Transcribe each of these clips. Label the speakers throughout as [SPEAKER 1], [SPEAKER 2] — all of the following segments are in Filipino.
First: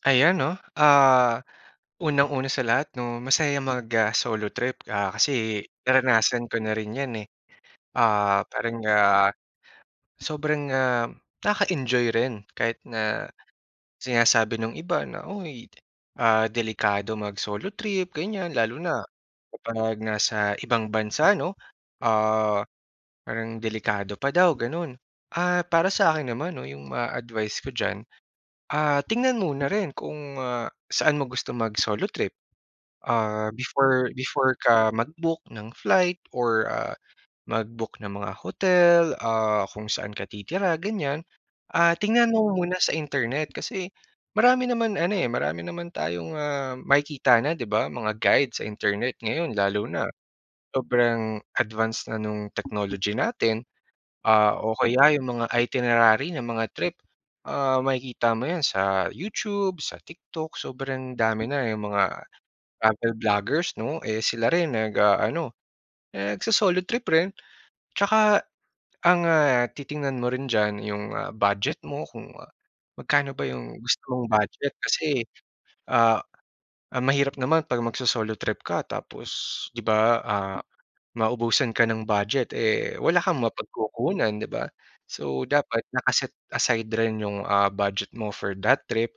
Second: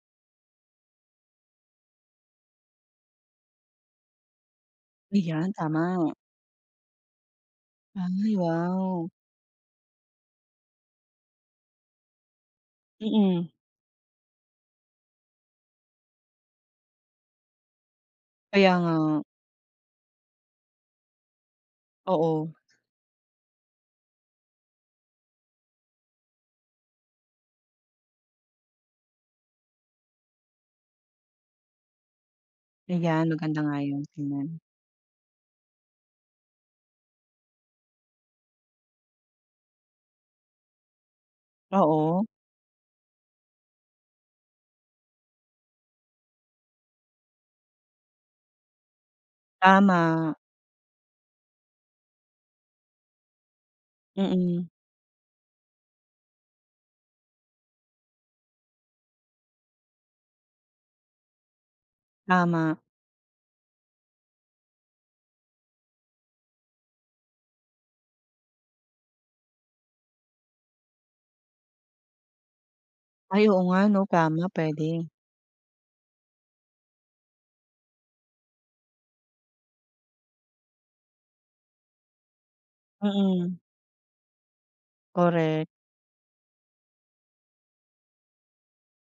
[SPEAKER 1] Ayan, 'no, ah, unang-una sa lahat, 'no, masaya mag, ah, solo trip, ah,
[SPEAKER 2] Ayan,
[SPEAKER 1] kasi
[SPEAKER 2] tama.
[SPEAKER 1] naranasan ko na rin yan eh.
[SPEAKER 2] Ay,
[SPEAKER 1] Ah, parang,
[SPEAKER 2] wow.
[SPEAKER 1] ah, sobrang, ah, nakaka-enjoy rin kahit na
[SPEAKER 2] Mm.
[SPEAKER 1] sinasabi nung iba na, "uy, ah, delikado mag-solo trip," ganiyan,
[SPEAKER 2] Kaya
[SPEAKER 1] lalo na
[SPEAKER 2] nga.
[SPEAKER 1] kapag nasa ibang bansa, 'no?
[SPEAKER 2] Oo.
[SPEAKER 1] Ah, parang delikado pa daw, gano'n. Ah, para sa'kin naman 'no, yung ma-advice ko diyan, ah, tingnan mo na rin kung, ah, saan mo gusto mag-solo trip.
[SPEAKER 2] Ayan,
[SPEAKER 1] Ah,
[SPEAKER 2] maganda nga yun.
[SPEAKER 1] before before
[SPEAKER 2] Hmm.
[SPEAKER 1] ka mag-book ng flight or, ah, mag-book ng mga hotel, ah, kung saan ka titira, ganiyan, ah,
[SPEAKER 2] Oo.
[SPEAKER 1] tingnan mo muna sa internet kasi marami naman ano eh, marami naman tayong, ah, makikita na, 'di ba? Mga guide sa internet ngayon lalo na
[SPEAKER 2] Tama.
[SPEAKER 1] sobrang advance na nung technology natin, ah,
[SPEAKER 2] Mm.
[SPEAKER 1] o kaya yung mga itinerary ng mga trip, ah, makikita mo yan sa YouTube, sa TikTok, sobrang dami na yung mga
[SPEAKER 2] Tama.
[SPEAKER 1] travel vloggers, 'no? Eh, sila rin nag-aano, nagso-solo trip rin. Tsaka ang, ah, titingnan mo rin diyan yung, ah, budget mo kung magkano ba
[SPEAKER 2] Ay, oo
[SPEAKER 1] yung
[SPEAKER 2] nga, 'no?
[SPEAKER 1] gusto mong
[SPEAKER 2] Tama,
[SPEAKER 1] budget
[SPEAKER 2] puwede.
[SPEAKER 1] kasi, ah, ah, mahirap naman 'pag magso-solo trip ka tapos, 'di ba, ah, maubusan ka ng budget, eh, wala kang
[SPEAKER 2] Mm.
[SPEAKER 1] mapagkukunan, 'di ba? So,
[SPEAKER 2] Korek.
[SPEAKER 1] dapat naka-set aside rin yung, ah, budget mo for that trip,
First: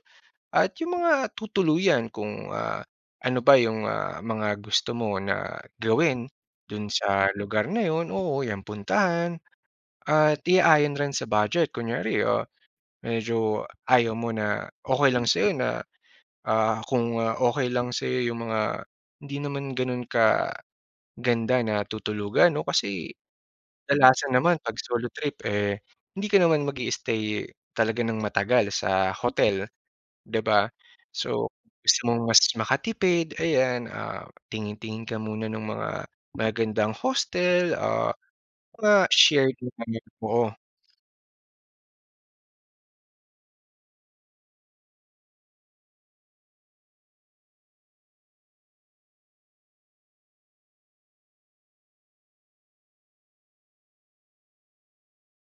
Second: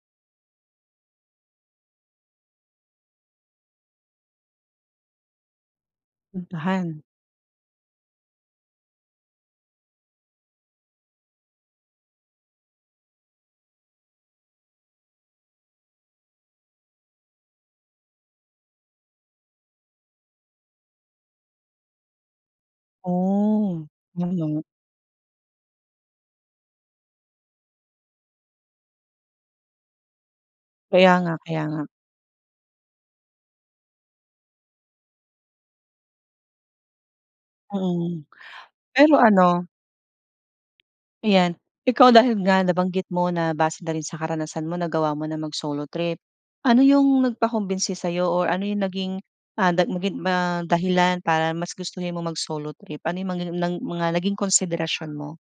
[SPEAKER 1] at yung mga tutuluyan kung, ah, ano ba yung, ah, mga gusto mo na gawin dun
[SPEAKER 2] Puntahan.
[SPEAKER 1] sa lugar na yun, oo, yan, puntahan at iayon rin sa budget. Kunyari, ah, medyo ayaw mo na okey lang sa'yo na, ah, kung okey lang sa'yo yung mga hindi naman ganun kaganda na tutulugan oh. Kasi
[SPEAKER 2] Oh
[SPEAKER 1] kadalasan naman
[SPEAKER 2] [unintelligible]
[SPEAKER 1] 'pag solo trip eh hindi ka naman mag-i-stay talaga ng matagal sa hotel, di ba?
[SPEAKER 2] Kaya nga,
[SPEAKER 1] So,
[SPEAKER 2] kaya nga.
[SPEAKER 1] gusto mong mas makatipid, ayan, ah, tingin-tingin ka muna ng mga magagandang hostel, ah,
[SPEAKER 2] Mm,
[SPEAKER 1] mga
[SPEAKER 2] pero
[SPEAKER 1] shared,
[SPEAKER 2] ano
[SPEAKER 1] [unintelligible] oo.
[SPEAKER 2] Ayan. Ikaw, dahil nga nabanggit mo na base na rin sa karanasan mo nagawa mo na mag-solo trip. Ano yung nagpakumbinsi sa'yo or ano yung naging, ah, nag maging ma dahilan para mas gustuhin mo mag-solo trip? Ano yung mga ng mga naging konsiderasyon mo?